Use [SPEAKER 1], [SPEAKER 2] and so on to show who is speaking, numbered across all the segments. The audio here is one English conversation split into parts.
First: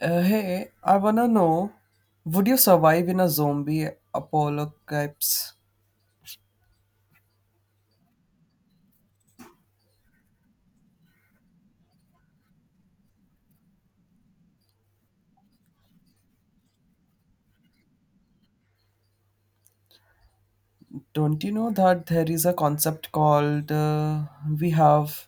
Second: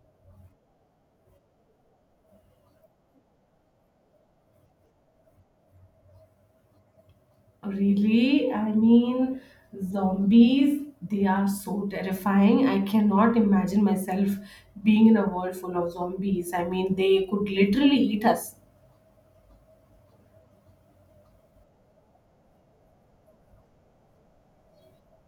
[SPEAKER 1] Hey, I wanna know, would you survive in a zombie apocalypse?
[SPEAKER 2] Really, I mean, zombies, they are so terrifying. I cannot imagine myself being in a world full of zombies. I mean, they could literally eat us.
[SPEAKER 1] Don't you know that there is a concept called, we have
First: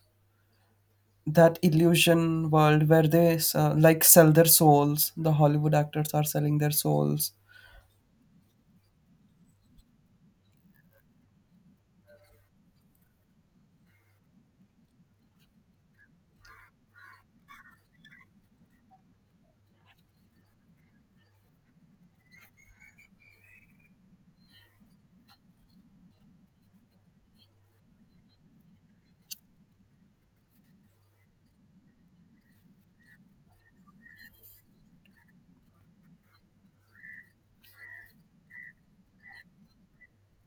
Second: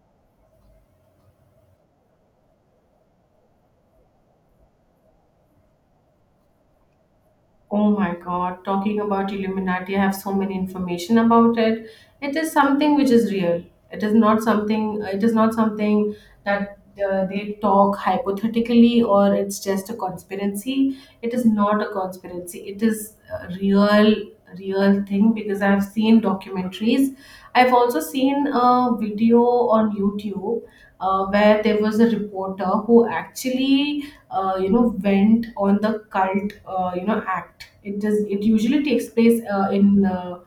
[SPEAKER 1] that illusion world where like sell their souls. The Hollywood actors are selling their souls.
[SPEAKER 2] Oh my God, talking about Illuminati, I have so many information about it. It is something which is real. It is not something that they talk hypothetically or it's just a conspiracy. It is not a conspiracy. It is a real, real thing because I've seen documentaries. I've also seen a video on YouTube where there was a reporter who actually went on the cult, act it does, it usually takes place in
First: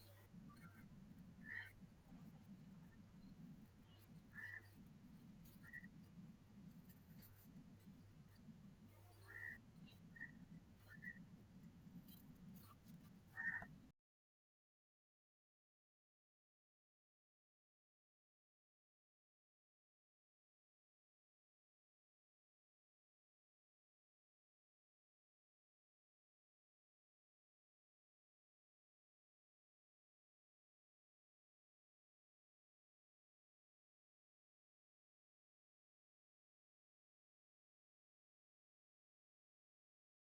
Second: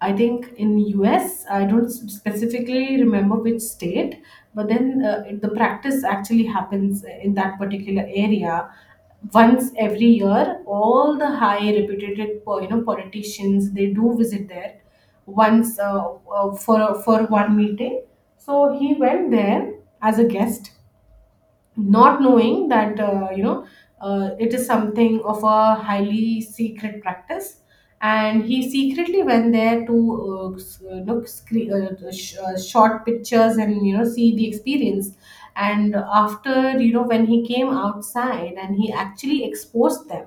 [SPEAKER 2] I think in US. I don't specifically remember which state, but then the practice actually happens in that particular area. Once every year, all the high reputed politicians they do visit there once, for one meeting. So he went there as a guest, not knowing that it is something of a highly secret practice, and he secretly went there to look, short pictures and, see the experience. And after, when he came outside, and he actually exposed them.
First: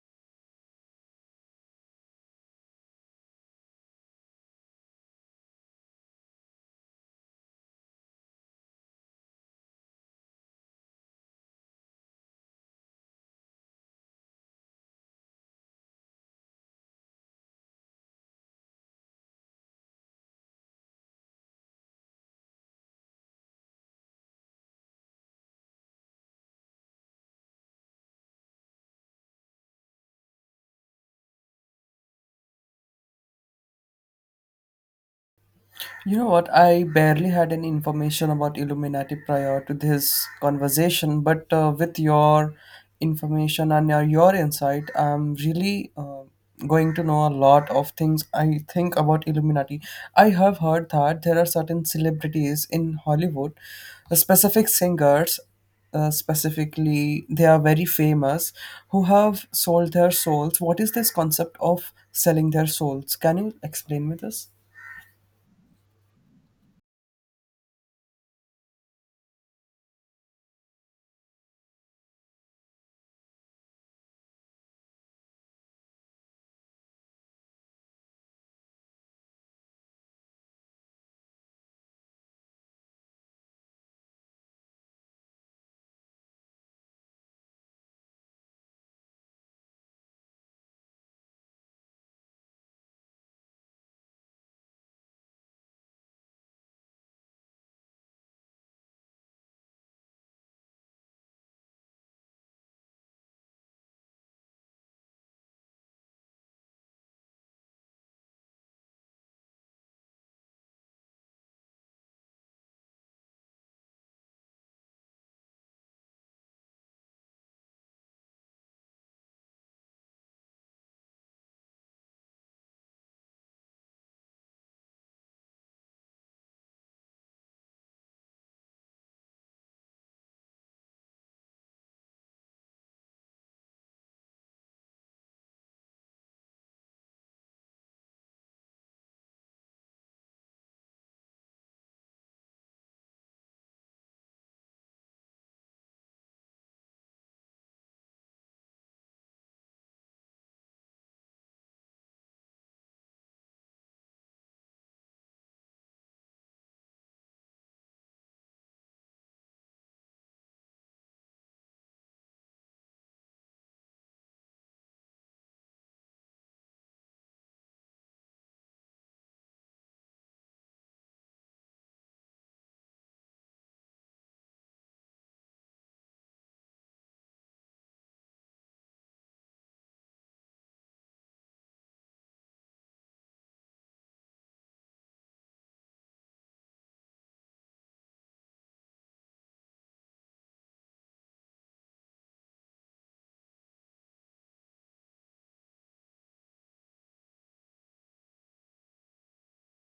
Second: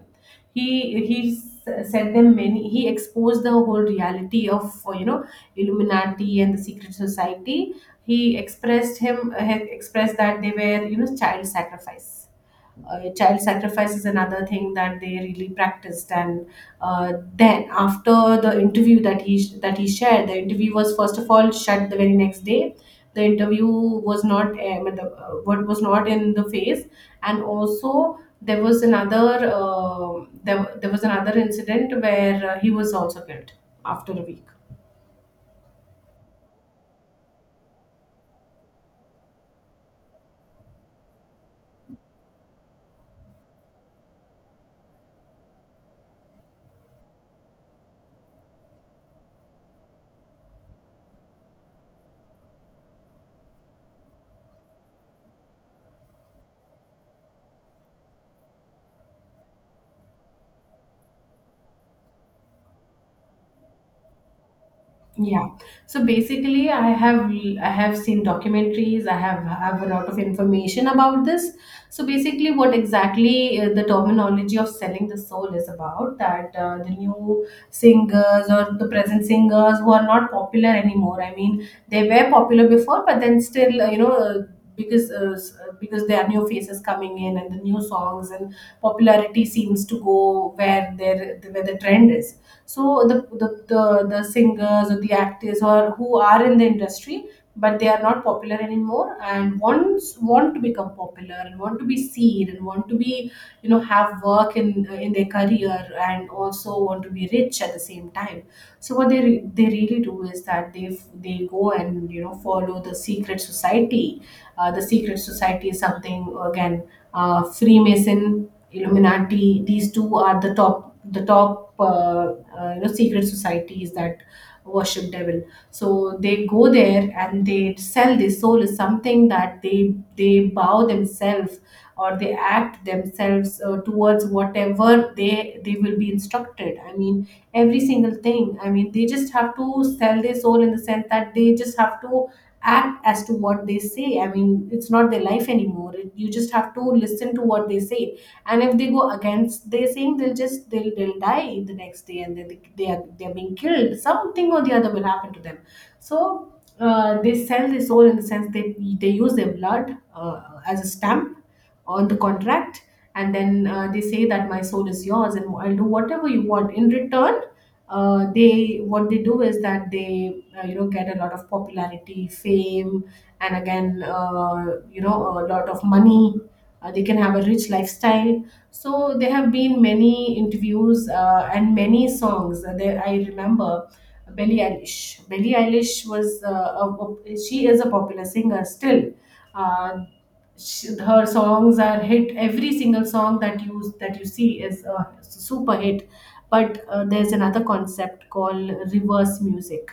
[SPEAKER 2] He sent them many. He exposed the whole reality of, Illuminati and the secret society. He expressed that they were, child sacrifice. Child sacrifice is another thing that they really practiced. And then after the interview that he shared, the interview was first of all shut the very next day. The interview was not, matlab, what, was not in the phase. And also there was another, there was another incident where, he was also killed after a week.
[SPEAKER 1] You know what? I barely had any information about Illuminati prior to this conversation, but with your information and your insight, I'm really going to know a lot of things I think about Illuminati. I have heard that there are certain celebrities in Hollywood, specific singers, specifically, they are very famous, who have sold their souls. What is this concept of selling their souls? Can you explain me this?
[SPEAKER 2] Yeah. So basically, I have seen documentaries. I have a lot of information about this. So basically, what exactly, the terminology of selling the soul is about that, the new singers or the present singers who are not popular anymore. I mean, they were popular before, but then still. Because because there are new faces coming in and the new songs, and popularity seems to go where there where the trend is. So the singers or the actors or who are in the industry, but they are not popular anymore and want to become popular and want to be seen and want to be, have work in their career, and also want to be rich at the same time. So what they really do is that they go and, follow the secret society. The secret society is something again. Freemason, Illuminati, these two are the top secret societies that worship devil. So they go there and they sell their soul, is something that they bow themselves or they act themselves, towards whatever they will be instructed. I mean, every single thing. I mean, they just have to sell their soul in the sense that they just have to act as to what they say. I mean, it's not their life anymore. You just have to listen to what they say. And if they go against their saying, they'll die the next day, and they're being killed. Something or the other will happen to them. So they sell the soul, in the sense they use their blood, as a stamp on the contract, and then, they say that my soul is yours, and I'll do whatever you want in return. They what they do is that they, get a lot of popularity, fame, and again, a lot of money. They can have a rich lifestyle. So there have been many interviews, and many songs. There, I remember Billie Eilish. Billie Eilish was a- she is a popular singer still. Uh, Her songs are hit. Every single song that you see is a super hit. But there's another concept called reverse music.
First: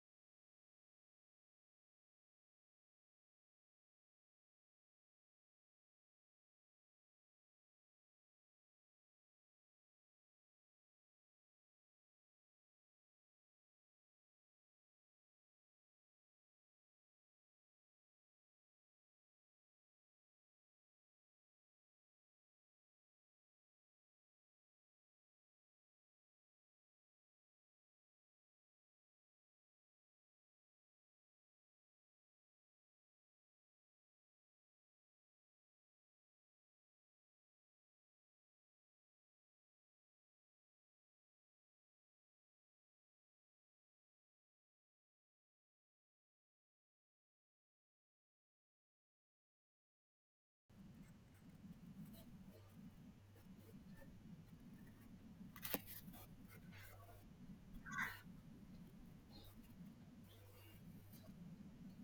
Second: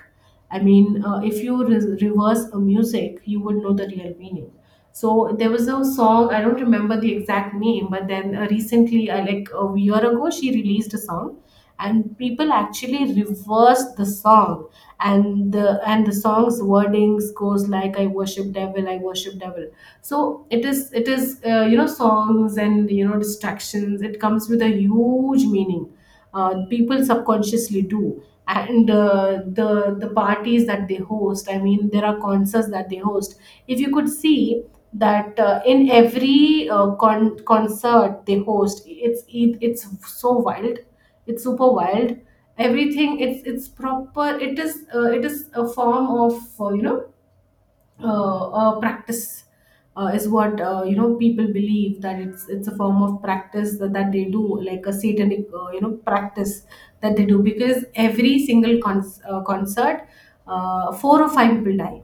[SPEAKER 2] I mean, if you reverse a music, you would know the real meaning. So there was a song, I don't remember the exact name, but then, recently, like a year ago, she released a song, and people actually reverse the song, and the song's wordings goes like, "I worship devil, I worship devil." So it is it is uh, you know songs and, distractions, it comes with a huge meaning. People subconsciously do. And, the parties that they host, I mean, there are concerts that they host. If you could see that, in every, concert they host, it's, it's so wild, it's super wild. Everything, it's proper, it is, it is a form of, practice, is what, people believe, that it's a form of practice that they do, like a satanic, practice that they do. Because every single, concert, four or five people die,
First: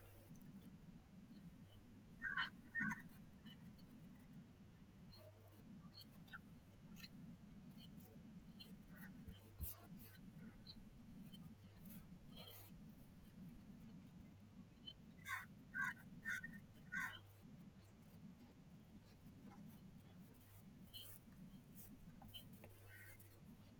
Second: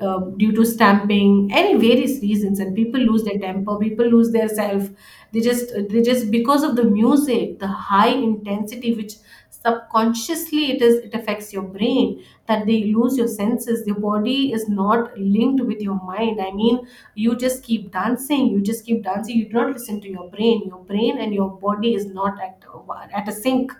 [SPEAKER 2] due to stamping, any various reasons, and people lose their temper, people lose their self. They just Because of the music, the high intensity, which subconsciously, it affects your brain, that they lose your senses, your body is not linked with your mind. I mean, you just keep dancing, you just keep dancing, you do not listen to your brain. Your brain and your body is not at a sync.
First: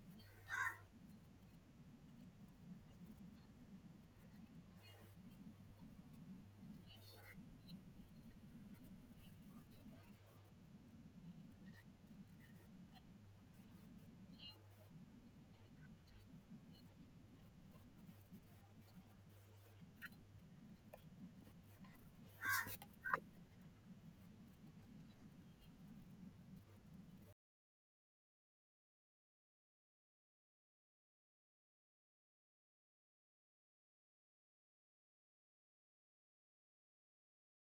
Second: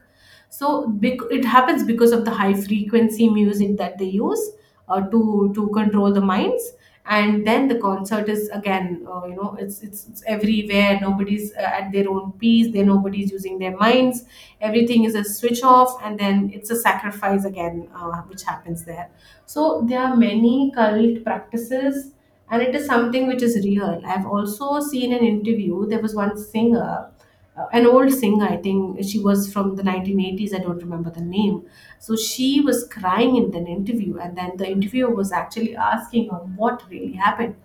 [SPEAKER 2] So it happens because of the high frequency music that they use, to control the minds. And then the concert is again, it's, it's everywhere, nobody's, at their own peace there, nobody's using their minds. Everything is a switch off, and then it's a sacrifice again, which happens there. So there are many cult practices. And it is something which is real. I've also seen an interview, there was one singer, an old singer, I think she was from the 1980s, I don't remember the name. So she was crying in an interview, and then the interviewer was actually asking her, what really happened?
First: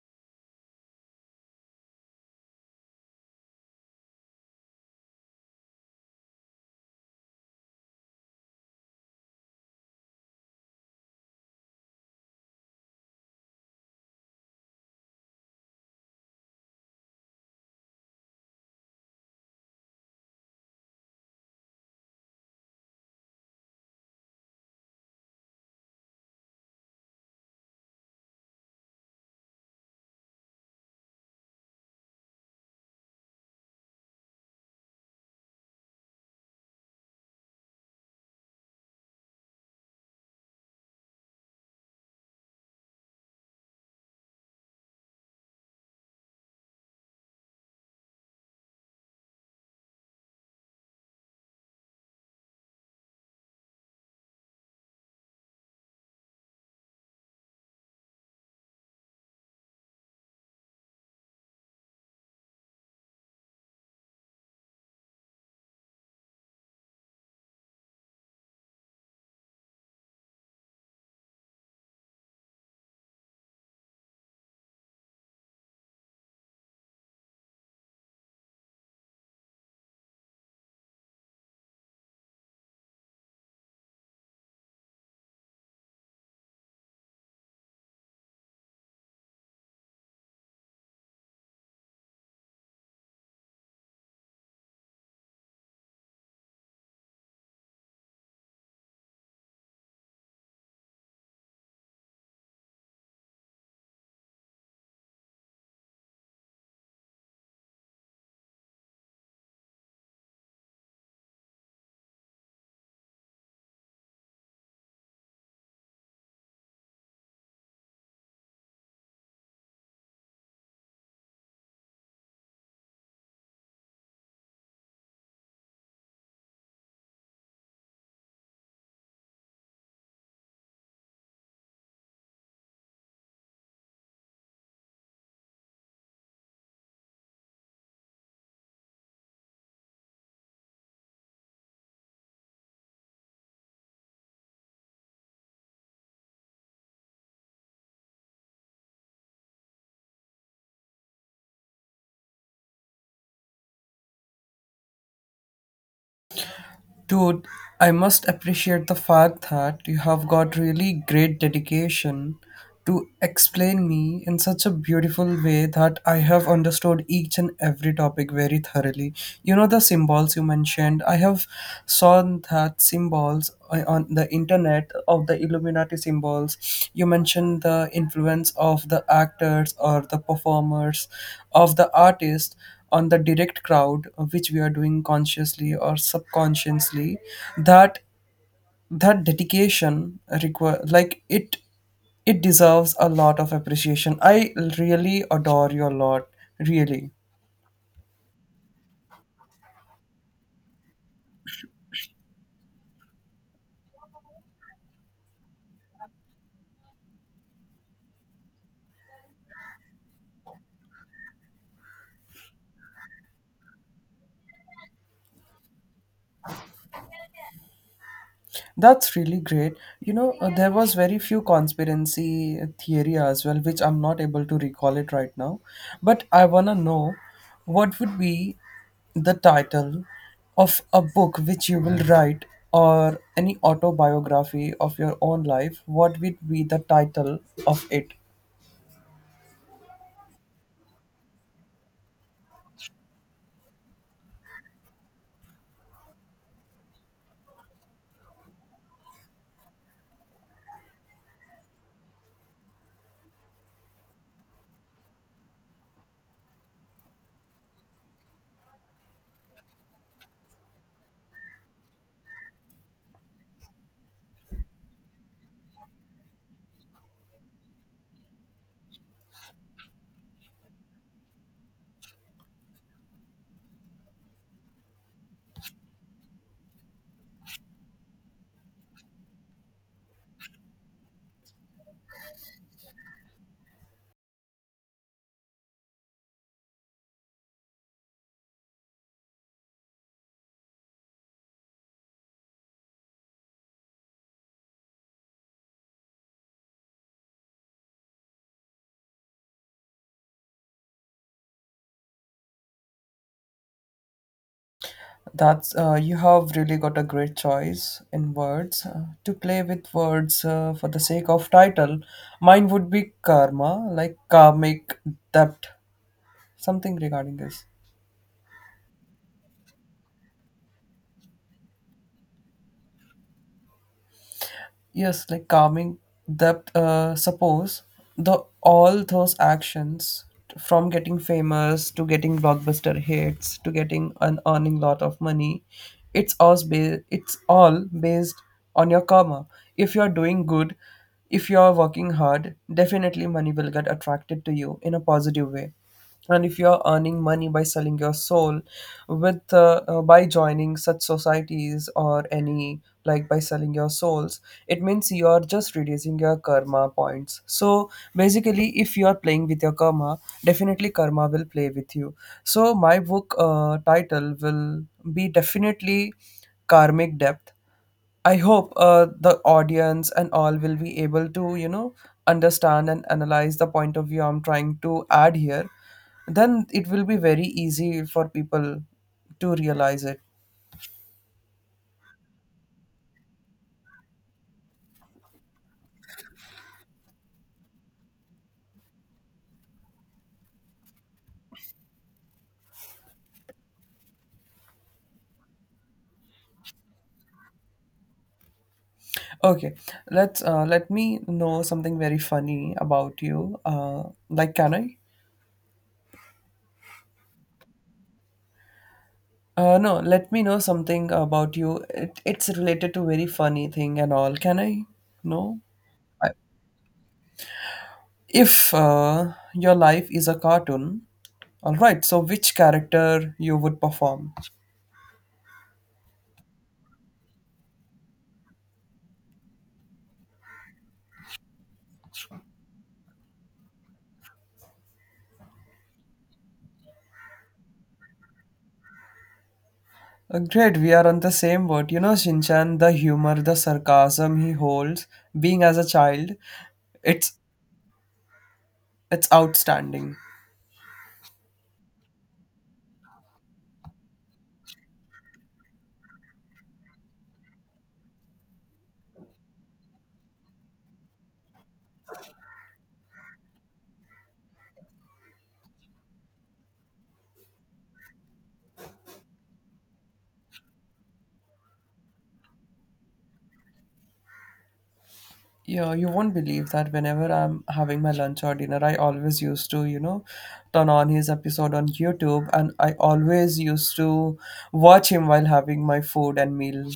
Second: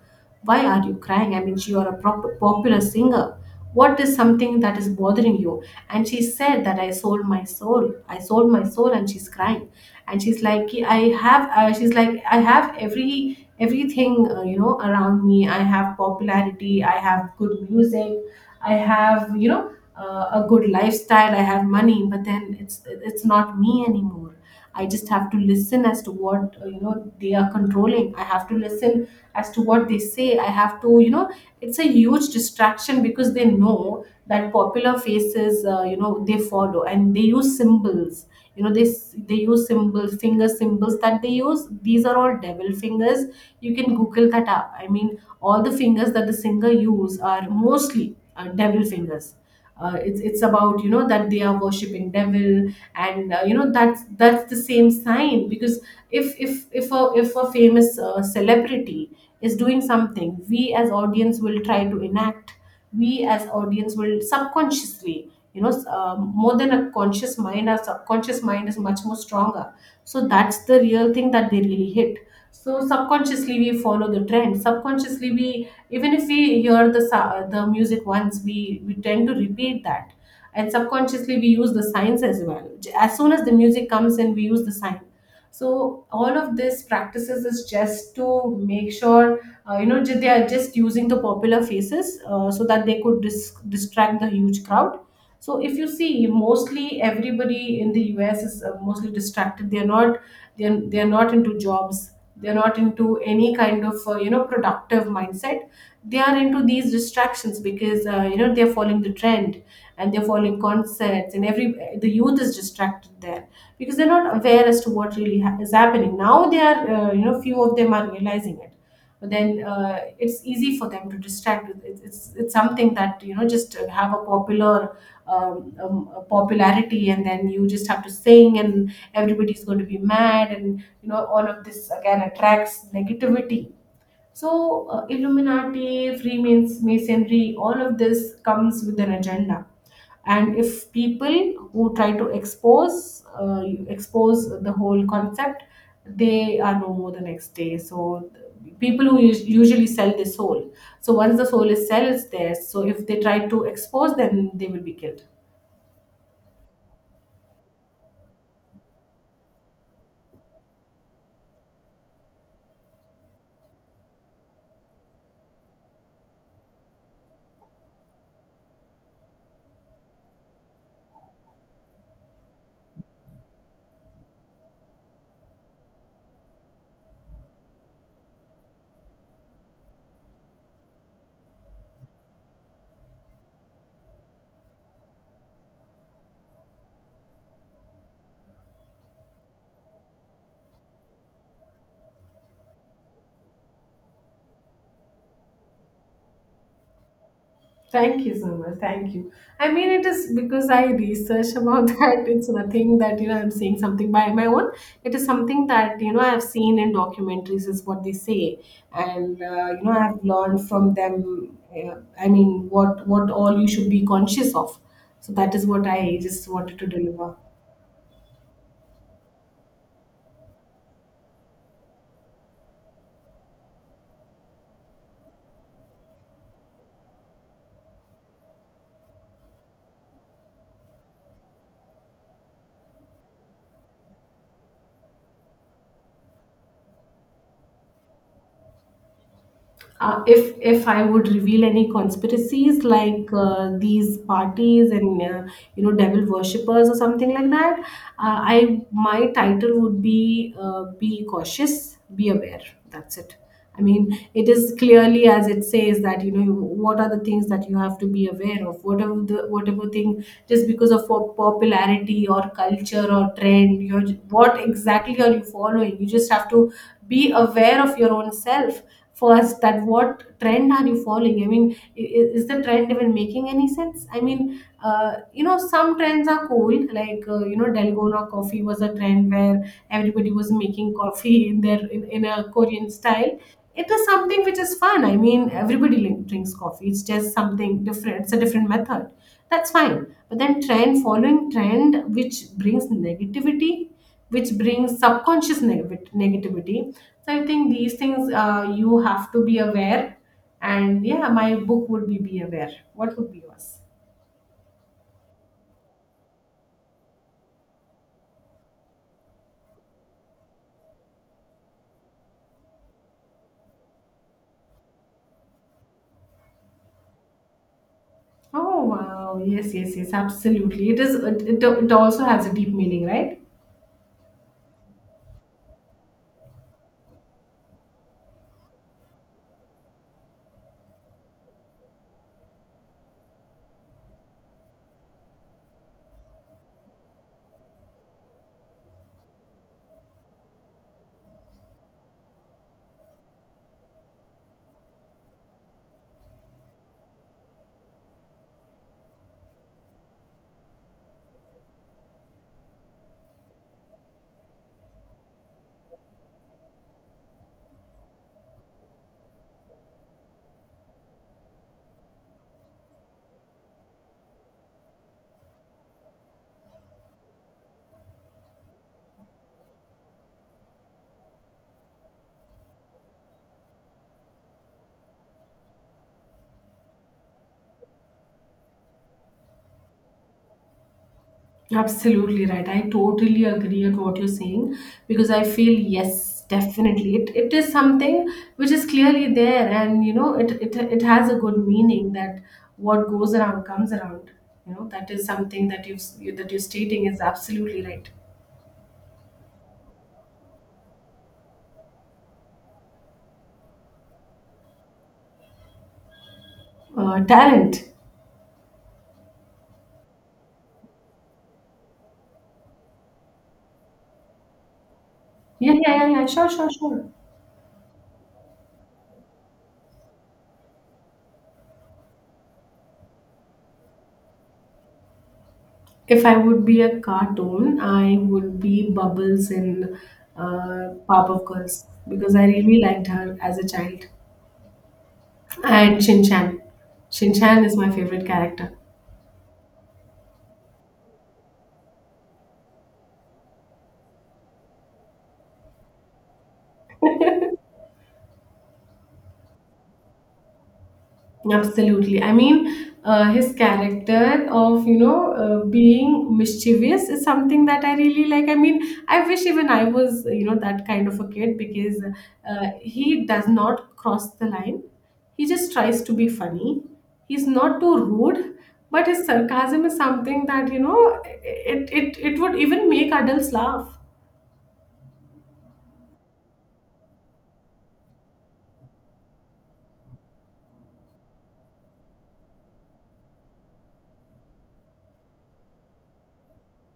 [SPEAKER 2] Why are you crying? I mean, you are a popular singer. What is something that is bothering you? And she said that, "I sold my soul, I sold my soul," and she's crying, and she's like, "I have, she's like, "I have everything, around me. I have popularity, I have good music, I have, a good lifestyle. I have money, but then it's not me anymore. I just have to listen as to what, they are controlling. I have to listen as to what they say. I have to, it's a huge distraction, because they know that popular faces, they follow, and they use symbols. You know this, they use symbols, finger symbols that they use, these are all devil fingers. You can google that up. I mean, all the fingers that the singer use are mostly, devil fingers. It's about, that they are worshiping devil. And, that's the same sign. Because if a famous, celebrity is doing something, we as audience will try to enact. We as audience will subconsciously, more than a conscious mind, our subconscious mind is much more stronger. So that's the real thing that they really hit. So subconsciously we follow the trend. Subconsciously we, even if we hear the the music once, we tend to repeat that. And subconsciously we use the signs as well. As soon as the music comes in, we use the sign. So all of this practices is just to make sure, they are just using the popular faces, so that they could distract the huge crowd. So if you see, mostly everybody in the US is, mostly distracted. They are not, they are not into jobs, they're not into any kind of, productive mindset. They are into these distractions, because, they're following the trend. And they're following concerts, and every the youth is distracted there, because they're not aware as to what really is happening. Now they are, few of them are realizing it, then, it's easy for them to distract with it. It's something that you know just have a popular a popularity, and then you just have to sing and everybody's going to be mad, and you know all of this again attracts negativity. So, Illuminati, Freemasonry, all of this comes with an agenda. And if people who try to expose the whole concept, they are no more the next day. So, people who usually sell the soul. So, once the soul is sells there. So if they try to expose, then they will be killed.
[SPEAKER 1] Dude, I must appreciate the fact that you have got really great dedication to explain me in such a beautiful way that I have understood each and every topic very thoroughly. You know the symbols you mentioned. I have saw that symbols on the internet of the Illuminati symbols. You mentioned the influence of the actors or the performers of the artist on the direct crowd, which we are doing consciously or subconsciously, that dedication require, like, it deserves a lot of appreciation. I really adore you a lot. Really.
[SPEAKER 2] Thank you so much. Thank you. I mean, it is because I research about that. It's nothing that you know I'm saying something by my own. It is something that you know I've seen in documentaries is what they say, and you know I've learned from them. I mean, what all you should be conscious of. So that is what I just wanted to deliver.
[SPEAKER 1] That's really great. You know, there was very few conspiracy theory as well, which I'm not able to recall it right now. But I wanna know what would be the title of a book which you will write or any autobiography of your own life. What would be the title of it?
[SPEAKER 2] If I would reveal any conspiracies like these parties and you know devil worshippers or something like that, I my title would be cautious, be aware. That's it. I mean, it is clearly as it says that you know what are the things that you have to be aware of. Whatever thing, just because of popularity or culture or trend, you're, what exactly are you following? You just have to be aware of your own self first. That what trend are you following? I mean, is the trend even making any sense? I mean, you know some trends are cool, like you know dalgona coffee was a trend where everybody was making coffee in in a Korean style. It is something which is fun. I mean, everybody drinks coffee, it's just something different, it's a different method. That's fine. But then trend following trend which brings negativity, which brings subconscious negativity. So I think these things you have to be aware. And yeah, my book would be Aware. What would be yours?
[SPEAKER 1] That's, you have really got a great choice in words, to play with words, for the sake of title. Mine would be karma, like karmic debt, something regarding this.
[SPEAKER 2] Oh wow! Yes, yes, yes. Absolutely. It is. It also has a deep meaning, right?
[SPEAKER 1] Yes, like calming depth. Suppose the all those actions from getting famous to getting blockbuster hits to getting and earning lot of money, It's all based on your karma. If you're doing good, if you're working hard, definitely money will get attracted to you in a positive way. And if you are earning money by selling your soul with by joining such societies or any, like, by selling your souls, it means you are just reducing your karma points. So basically, if you are playing with your karma, definitely karma will play with you. So my book title will be definitely karmic depth. I hope the audience and all will be able to understand and analyze the point of view I'm trying to add here. Then it will be very easy for people to realize it.
[SPEAKER 2] Absolutely right. I totally agree on what you're saying, because I feel yes, definitely it is something which is clearly there, and you know it has a good meaning that what goes around comes around. You know that is something that you're stating is absolutely right.
[SPEAKER 1] Okay, let me know something very funny about you. Like, can I?
[SPEAKER 2] Talent.
[SPEAKER 1] No, let me know something about you. It's related to very funny thing and all. Can I? No.
[SPEAKER 2] Yeah, yeah, yeah, yeah. Sure, sure, sure.
[SPEAKER 1] If your life is a cartoon, all right. So which character you would perform?
[SPEAKER 2] If I would be a cartoon, I would be Bubbles in Powerpuff Girls, because I really liked her as a child. And Shinchan. Shinchan is my favorite character.
[SPEAKER 1] Great, we are on the same boat. You know, Shinchan, the humor, the sarcasm he holds, being as a child, it's it's outstanding.
[SPEAKER 2] Absolutely. I mean, his character of, you know, being mischievous is something that I really like. I mean, I wish even I was, you know, that kind of a kid, because he does not cross the line. He just tries to be funny. He's not too rude, but his sarcasm is something that, you know, it would even make adults laugh.
[SPEAKER 1] Yeah, you won't believe that whenever I'm having my lunch or dinner, I always used to turn on his episode on YouTube, and I always used to watch him while having my food and meal.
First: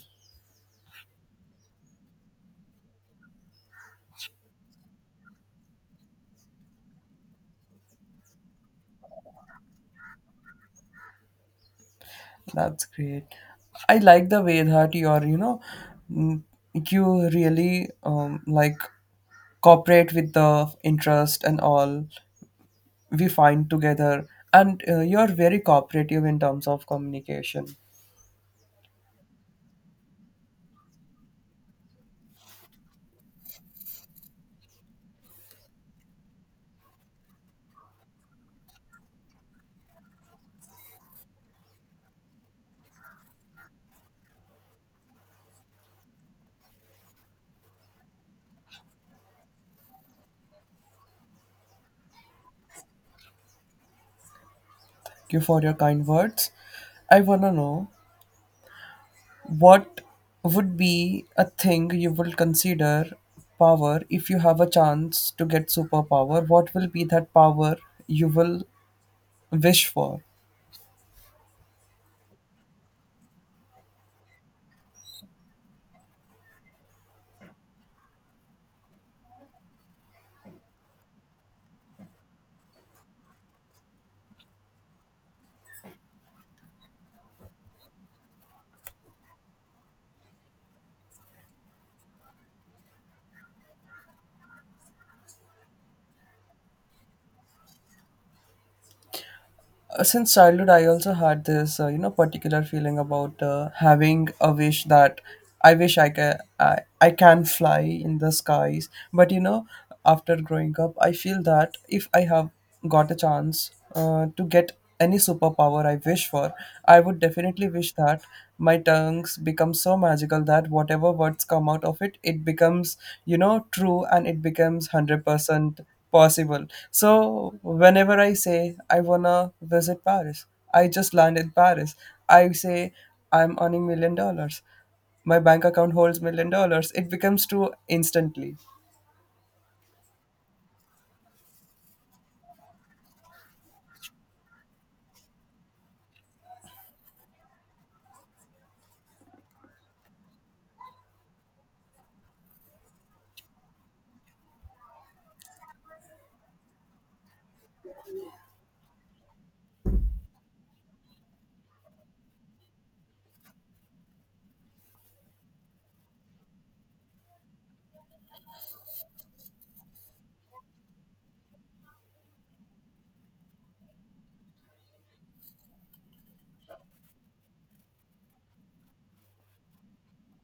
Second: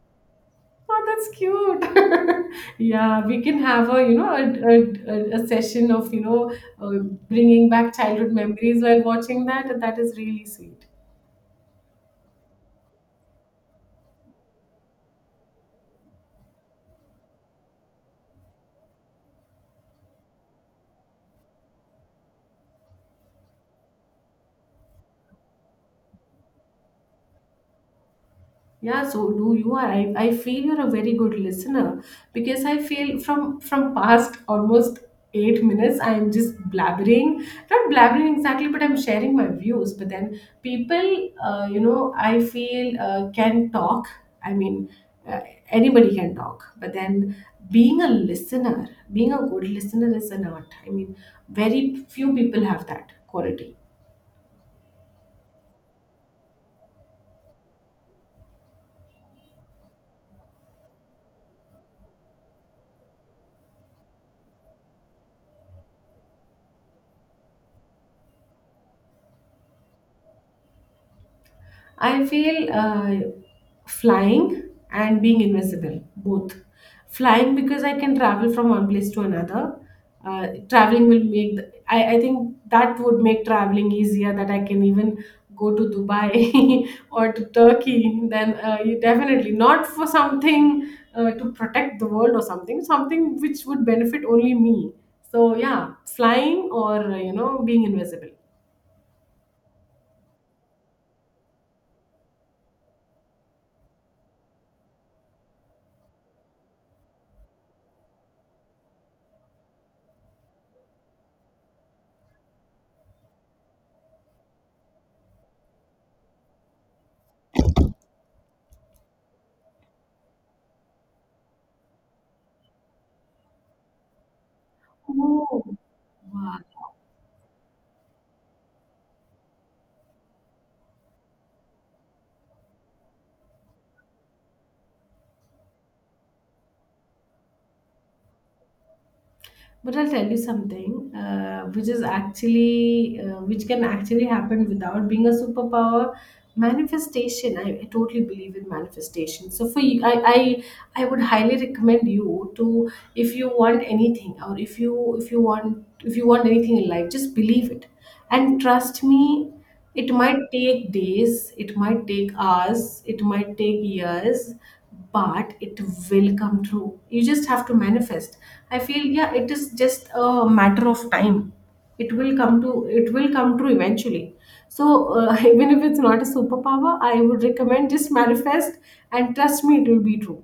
[SPEAKER 2] Oh, that's cute. Yeah, we can have a you know a session of you know uh, bringing back childhood memories while watching that. That is really sweet.
[SPEAKER 1] That's great. I like the way that you're, you know, mm, you really like cooperate with the interest and all we find together. And you're very cooperative in terms of communication. Thank
[SPEAKER 2] Yeah, so do you are. I feel you're a very good listener, because I feel from past almost 8 minutes I'm just blabbering. Not blabbering exactly, but I'm sharing my views. But then people, you know, I feel can talk. I mean, uh, anybody can talk. But then being a listener, being a good listener is an art. I mean, very few people have that quality.
[SPEAKER 1] you for your kind words. I want to know what would be a thing you will consider power if you have a chance to get superpower? What will be that power you will wish for?
[SPEAKER 2] I feel flying and being invisible, both. Flying because I can travel from one place to another. Traveling will make, the, I think that would make traveling easier, that I can even go to Dubai or to Turkey. Then you definitely, not for something to protect the world or something, something which would benefit only me. So yeah, flying or, you know, being invisible.
[SPEAKER 1] Since childhood, I also had this particular feeling about having a wish that I wish I can I can fly in the skies. But you know, after growing up, I feel that if I have got a chance to get any superpower I wish for, I would definitely wish that my tongues become so magical that whatever words come out of it, it becomes true and it becomes
[SPEAKER 2] Oh,
[SPEAKER 1] 100%
[SPEAKER 2] wow.
[SPEAKER 1] possible. So whenever I say I wanna visit Paris, I just landed Paris. I say I'm earning $1 million. My bank account holds $1 million. It becomes true instantly.
[SPEAKER 2] But I'll tell you something, which is actually, which can actually happen without being a superpower. Manifestation. I totally believe in manifestation. So for you, I would highly recommend you to, if you want anything, or if you if you want anything in life, just believe it. And trust me, it might take days, it might take hours, it might take years, but it will come true. You just have to manifest. I feel yeah, it is just a matter of time. It will come true eventually. So even if it's not a superpower, I would recommend just manifest, and trust me, it will be true.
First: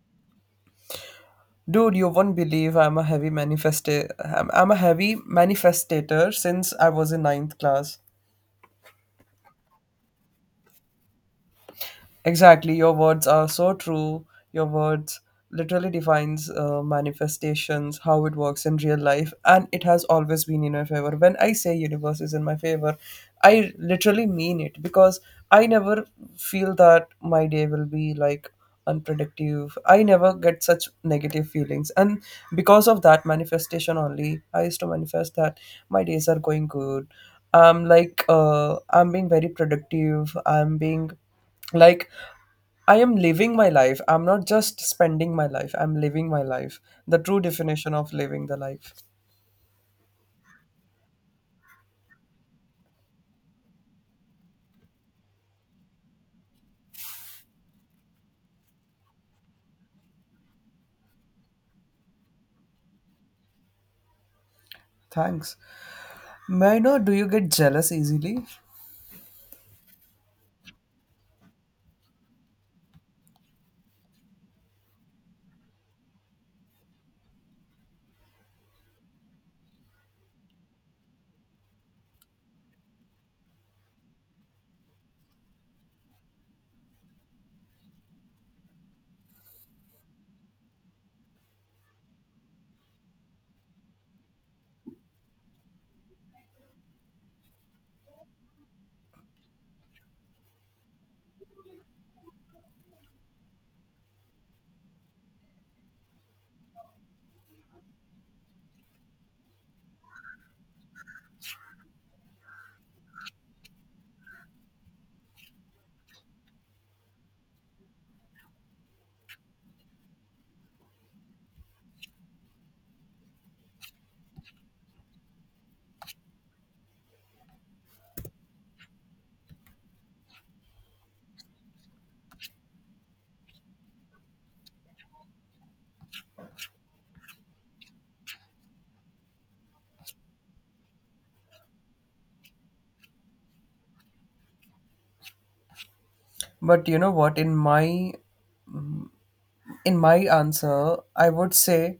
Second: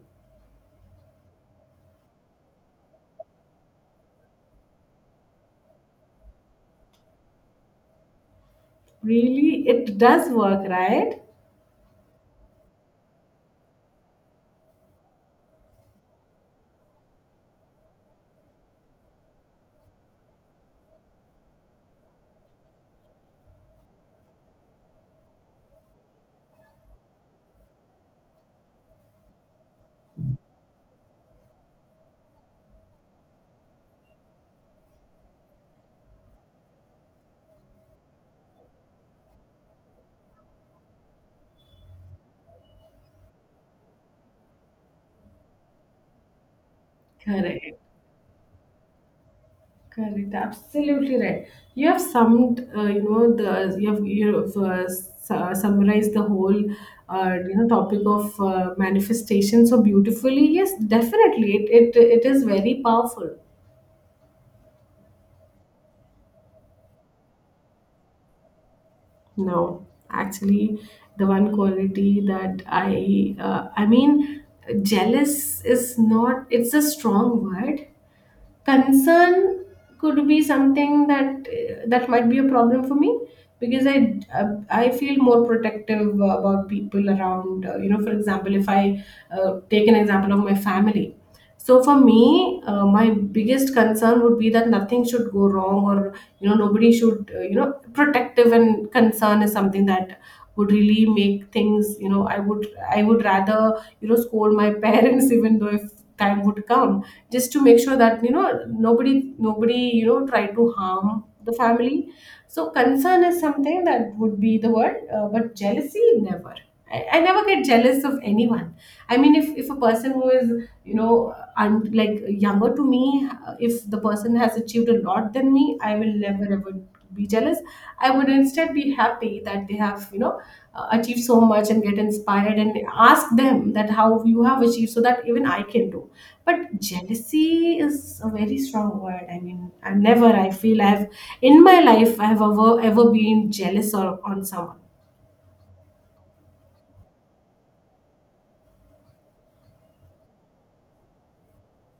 [SPEAKER 1] Dude, you won't believe I'm a heavy manifestator since I was in ninth class.
[SPEAKER 2] Really, it does work, right?
[SPEAKER 1] Exactly, your words are so true. Your words literally defines manifestations, how it works in real life, and it has always been in my favor. When I say universe is in my favor, I literally mean it because I never feel that my day will be like unpredictive. I never get such negative feelings, and because of that manifestation only, I used to manifest that my days are going good. I'm like I'm being very productive. I'm being like, I am living my life. I'm not just spending my life, I'm living my life, the true
[SPEAKER 2] Correct.
[SPEAKER 1] definition of living the life.
[SPEAKER 2] Correct, absolutely right. You have summed, you know, the you have summarized the whole, you know, topic of manifestation so beautifully. Yes, definitely, it is very powerful.
[SPEAKER 1] Thanks. May I know, do you get jealous easily?
[SPEAKER 2] No, actually, the one quality that I mean, jealous is not. It's a strong word, concern could be something that that might be a problem for me, because I feel more protective about people around. You know, for example, if I take an example of my family, so for me my biggest concern would be that nothing should go wrong, or you know nobody should you know. Protective and concern is something that would really make things, you know. I would I would rather you know scold my parents, even though if time would come, just to make sure that you know nobody you know try to harm the family. So concern is something that would be the word, but jealousy never. I never get jealous of anyone. I mean, if a person who is you know like younger to me, if the person has achieved a lot than me, I will never ever be jealous. I would instead be happy that they have you know achieved so much, and get inspired, and ask them that how you have achieved, so that even I can do. But jealousy is a very strong word. I mean, I never I feel I've in my life I have ever ever been jealous or on someone.
[SPEAKER 1] But you know what, in my answer, I would say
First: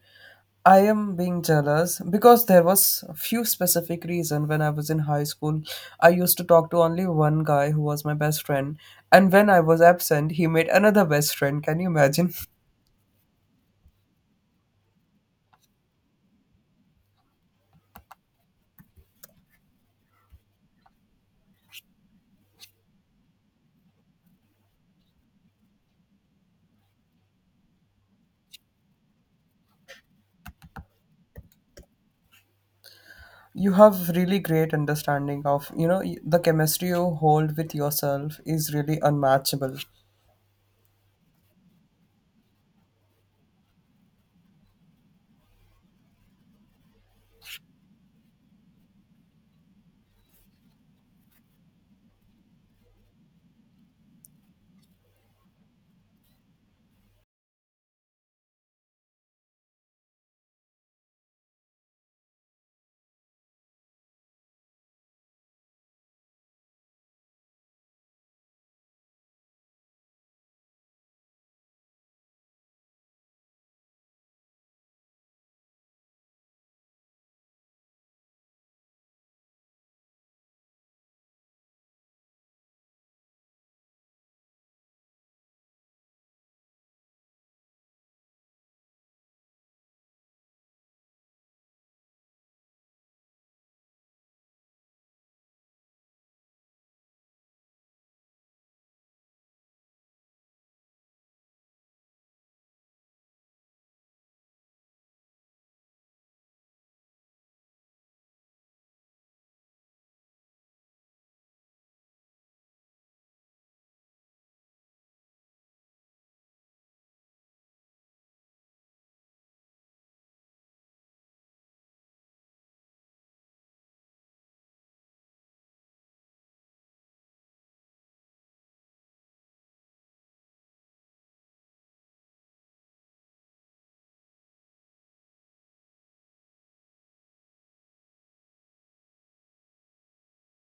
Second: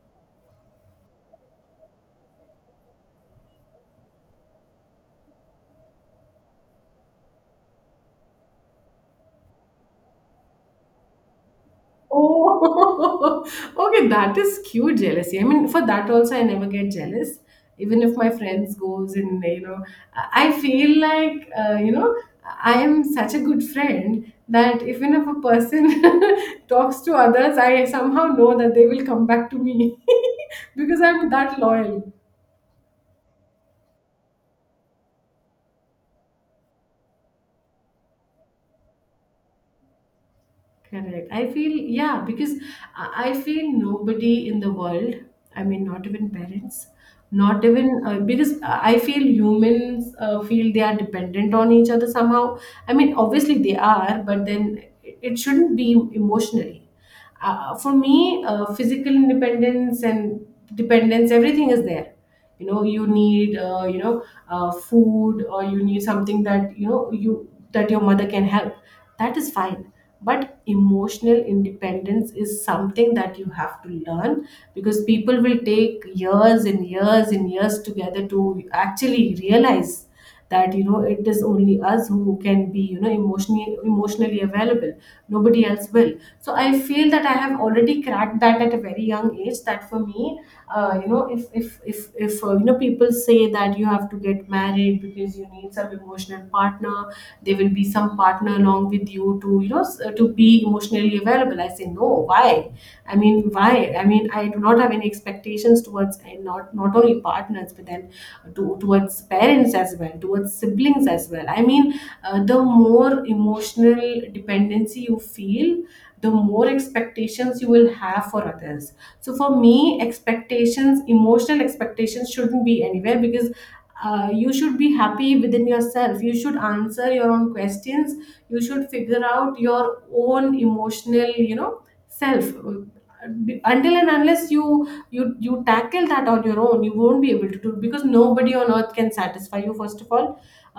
[SPEAKER 1] I am being jealous because there was a few specific reason when I was in high school. I used to talk to only one guy who was my best friend, and when I was absent, he made another best friend. Can you imagine?
[SPEAKER 2] Oh, okay, that is cute jealousy. I mean, for that also, I never get jealous. Even if my friends goes and you know, I feel like you know, I am such a good friend that even if a person talks to others, I somehow know that they will come back to me, because I'm that loyal.
[SPEAKER 1] You have really great understanding of, you know, the chemistry you hold with yourself is really unmatchable.
[SPEAKER 2] Correct. I feel, yeah, because I feel nobody in the world, I mean, not even parents, not even because I feel humans feel they are dependent on each other somehow. I mean, obviously they are, but then it shouldn't be emotionally for me. Physical independence and dependence, everything is there. You know, you need you know food, or you need something that you know you that your mother can help, that is fine. But emotional independence is something that you have to learn, because people will take years and years and years together to actually realize that you know it is only us who can be you know emotionally available, nobody else will. So I feel that I have already cracked that at a very young age, that for me you know, if you know, people say that you have to get married because you need some emotional partner, there will be some partner along with you to you know to be emotionally available, I say no, why? I mean why I mean, I do not have any expectations towards. And not only partners, but then towards parents as well, towards siblings as well. I mean, the more emotional dependency you feel, the more expectations you will have for others. So for me, expectations, emotional expectations, shouldn't be anywhere because. You should be happy within yourself. You should answer your own questions. You should figure out your own emotional, self. Until and unless you tackle that on your own, you won't be able to, do because nobody on earth can satisfy you. First of all,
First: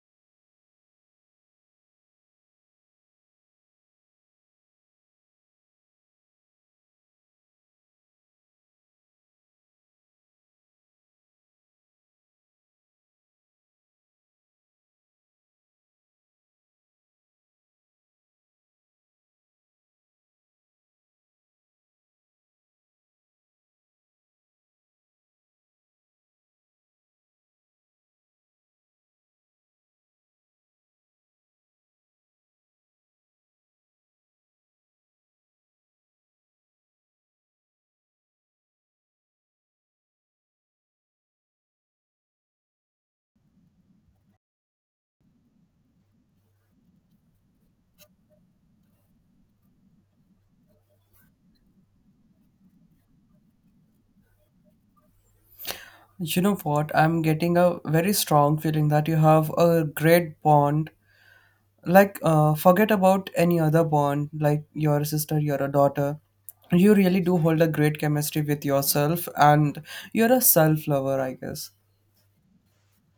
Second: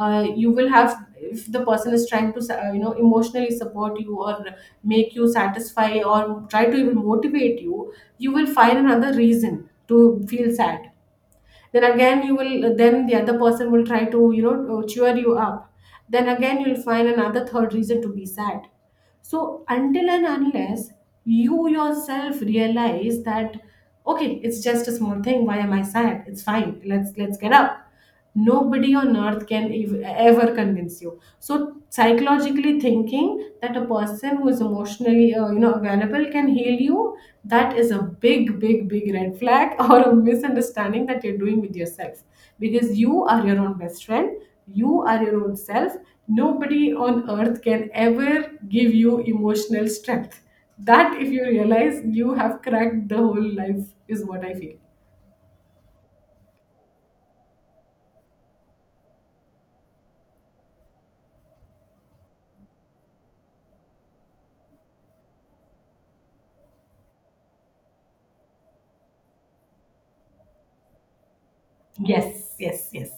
[SPEAKER 2] you will have, if the person is trying to emotionally support you, or make you satisfy, or try to even motivate you, you will find another reason to feel sad. Then again you will, then the other person will try to cheer you up, then again you'll find another third reason to be sad. So until and unless you yourself realize that, okay, it's just a small thing, why am I sad? It's fine. Let's get up. Nobody on earth can ever convince you. So, psychologically thinking, that a person who is emotionally, available, can heal you, that is a big, big, big red flag or a misunderstanding that you're doing with yourself, because you are your own best friend, you are your own self. Nobody on earth can ever give you emotional strength. That, if you realize, you have cracked the whole life, is what I feel.
[SPEAKER 1] You know what, I'm getting a very strong feeling that you have a great bond. Like, forget about any other bond like your sister, you're a daughter. You really do hold a great chemistry with yourself, and you're a self lover, I guess.
[SPEAKER 2] Yes, yes, yes.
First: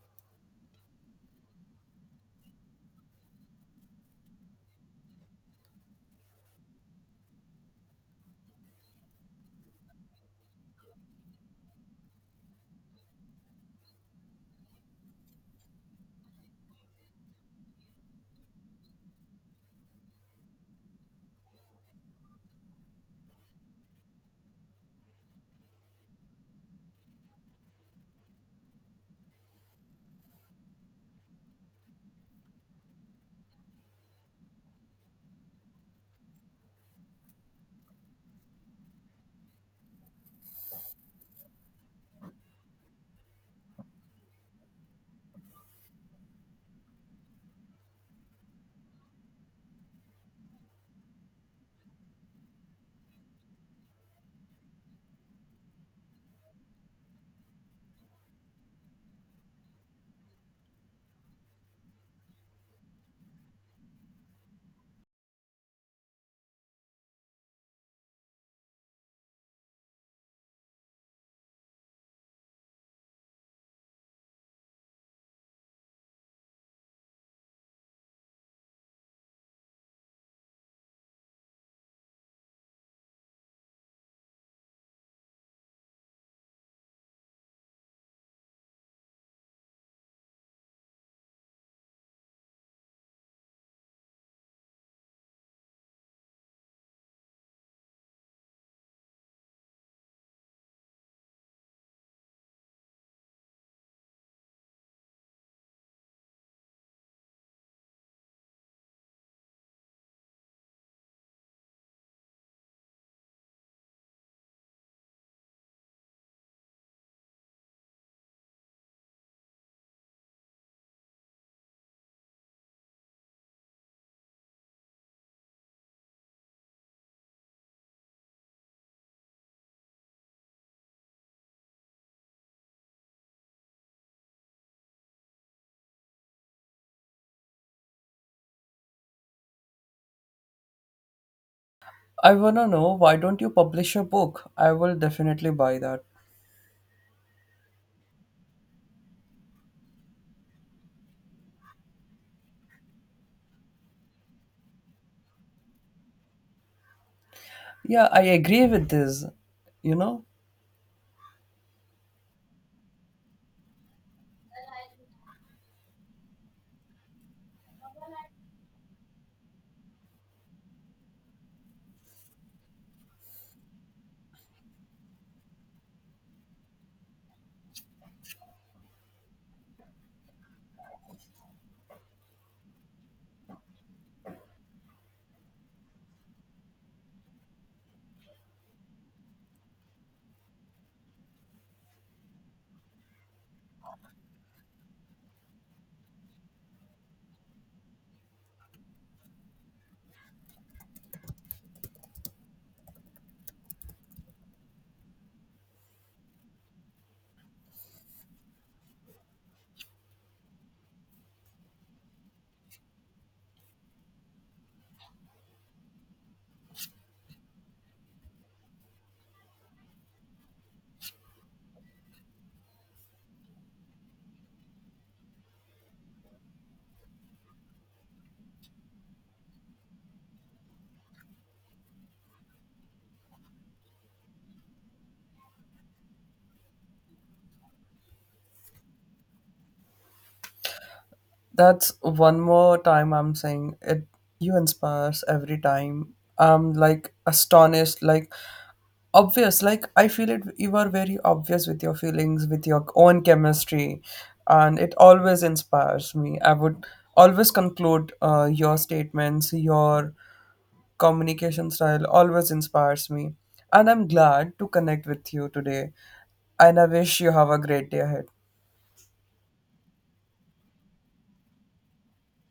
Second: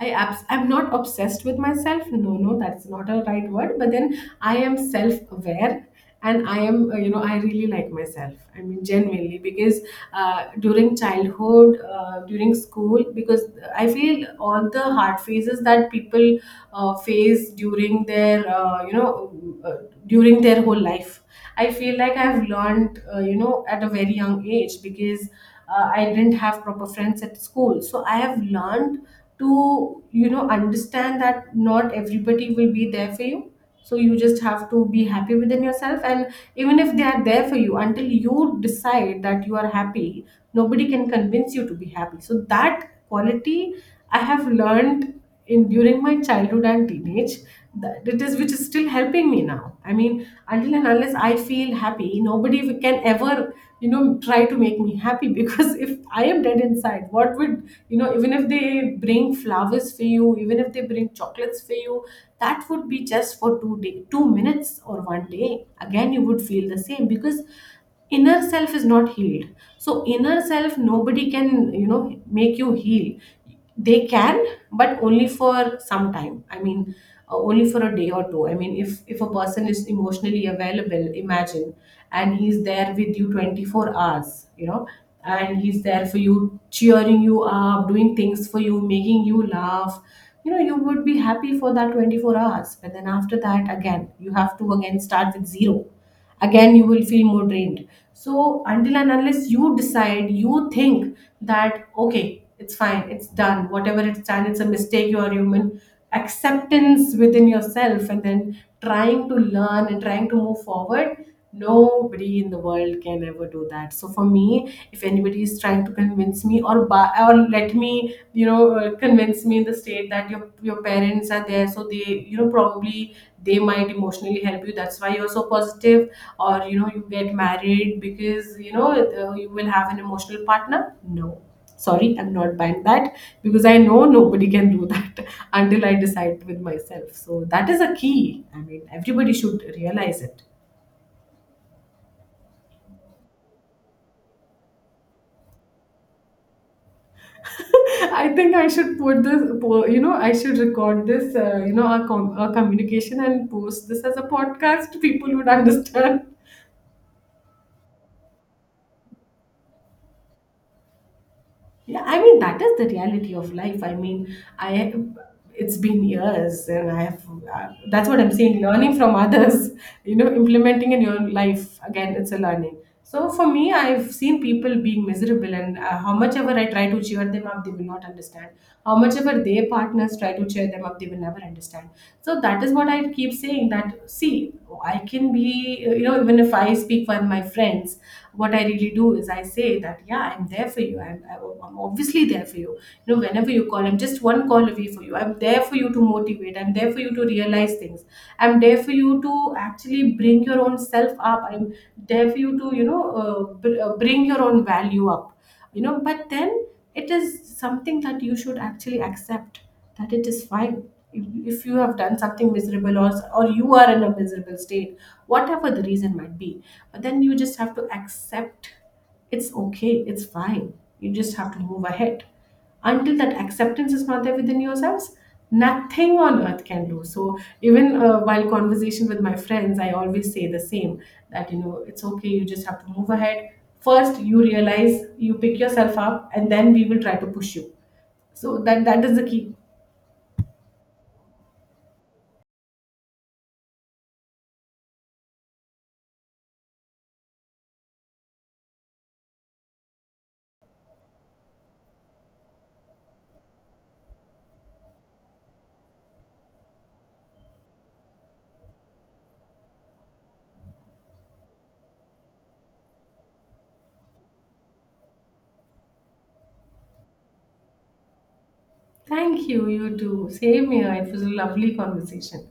[SPEAKER 2] I'm not obsessed with myself. No, no, that's not a right word. But then I am self-aware, and I am, I really like myself. I mean, genuinely, because during childhood, during school, because I feel all the hard phases that people face during their, uh, during their whole life, I feel like I've learned, at a very young age, because I didn't have proper friends at school. So I have learned to, understand that not everybody will be there for you. So you just have to be happy within yourself. And even if they are there for you, until you decide that you are happy, nobody can convince you to be happy. So that quality I have learned in, during my childhood and teenage, that it is, which is still helping me now. I mean, until and unless I feel happy, nobody can ever, try to make me happy, because if I am dead inside, what would, even if they bring flowers for you, even if they bring chocolates for you, that would be just for 2 day, 2 minutes, or one day. Again, you would feel the same, because inner self is not healed. So inner self, nobody can, make you heal. They can, but only for some time. I mean, only for a day or two. I mean, if a person is emotionally available, imagine, and he's there with you 24 hours, and he's there for you, cheering you up, doing things for you, making you laugh, you would be happy for that 24 hours, but then after that, again you have to again start with zero. Again, you will feel more drained. So until and unless you decide, you think that okay, it's fine, it's done, whatever it's done, it's a mistake, you are human, acceptance within yourself and then trying to learn and trying to move forward. Nobody in the world can ever do that. So for me, if anybody is trying to convince me, or buy, or let me, convince me in the state that your parents are there, so they, probably they might emotionally help you, that's why you're so positive, or you get married because you will have an emotional partner. No, sorry, I'm not buying that, because I know nobody can do that until I decide with myself. So that is a key. I mean, everybody should realize it.
[SPEAKER 1] I wanna know, why don't you publish a book? I will definitely buy that.
[SPEAKER 2] I think I should I should record this, our communication and post this as a podcast. People would understand.
[SPEAKER 1] Yeah, I agree with this, you know.
[SPEAKER 2] Yeah, I mean, that is the reality of life. I mean, I it's been years, and I have, that's what I'm saying. Learning from others, implementing in your life, again, it's a learning. So for me, I've seen people being miserable, and how much ever I try to cheer them up, they will not understand. How much ever their partners try to cheer them up, they will never understand. So that is what I keep saying. That see, I can be, even if I speak for my friends, what I really do is I say that, yeah, I'm there for you, I'm obviously there for you. You know Whenever you call, I'm just one call away for you. I'm there for you to motivate, I'm there for you to realize things, I'm there for you to actually bring your own self up, I'm there for you to, bring your own value up. But then it is something that you should actually accept. That it is fine, if if you have done something miserable, or you are in a miserable state, whatever the reason might be, then you just have to accept, it's okay, it's fine. You just have to move ahead. Until that acceptance is not there within yourselves, nothing on earth can do. So, even while conversation with my friends, I always say the same, that it's okay, you just have to move ahead. First, you realize, you pick yourself up, and then we will try to push you. So, that is the key.
[SPEAKER 1] That's one more time I'm saying it. You inspire us every time. I'm like astonished, like obvious. Like I feel it. You are very obvious with your feelings, with your own chemistry, and it always inspires me. I would always conclude, your statements, your communication style always inspires me, and I'm glad to connect with you today. And I wish you have a great day ahead.
[SPEAKER 2] Thank you, you too. Same here. It was a lovely conversation.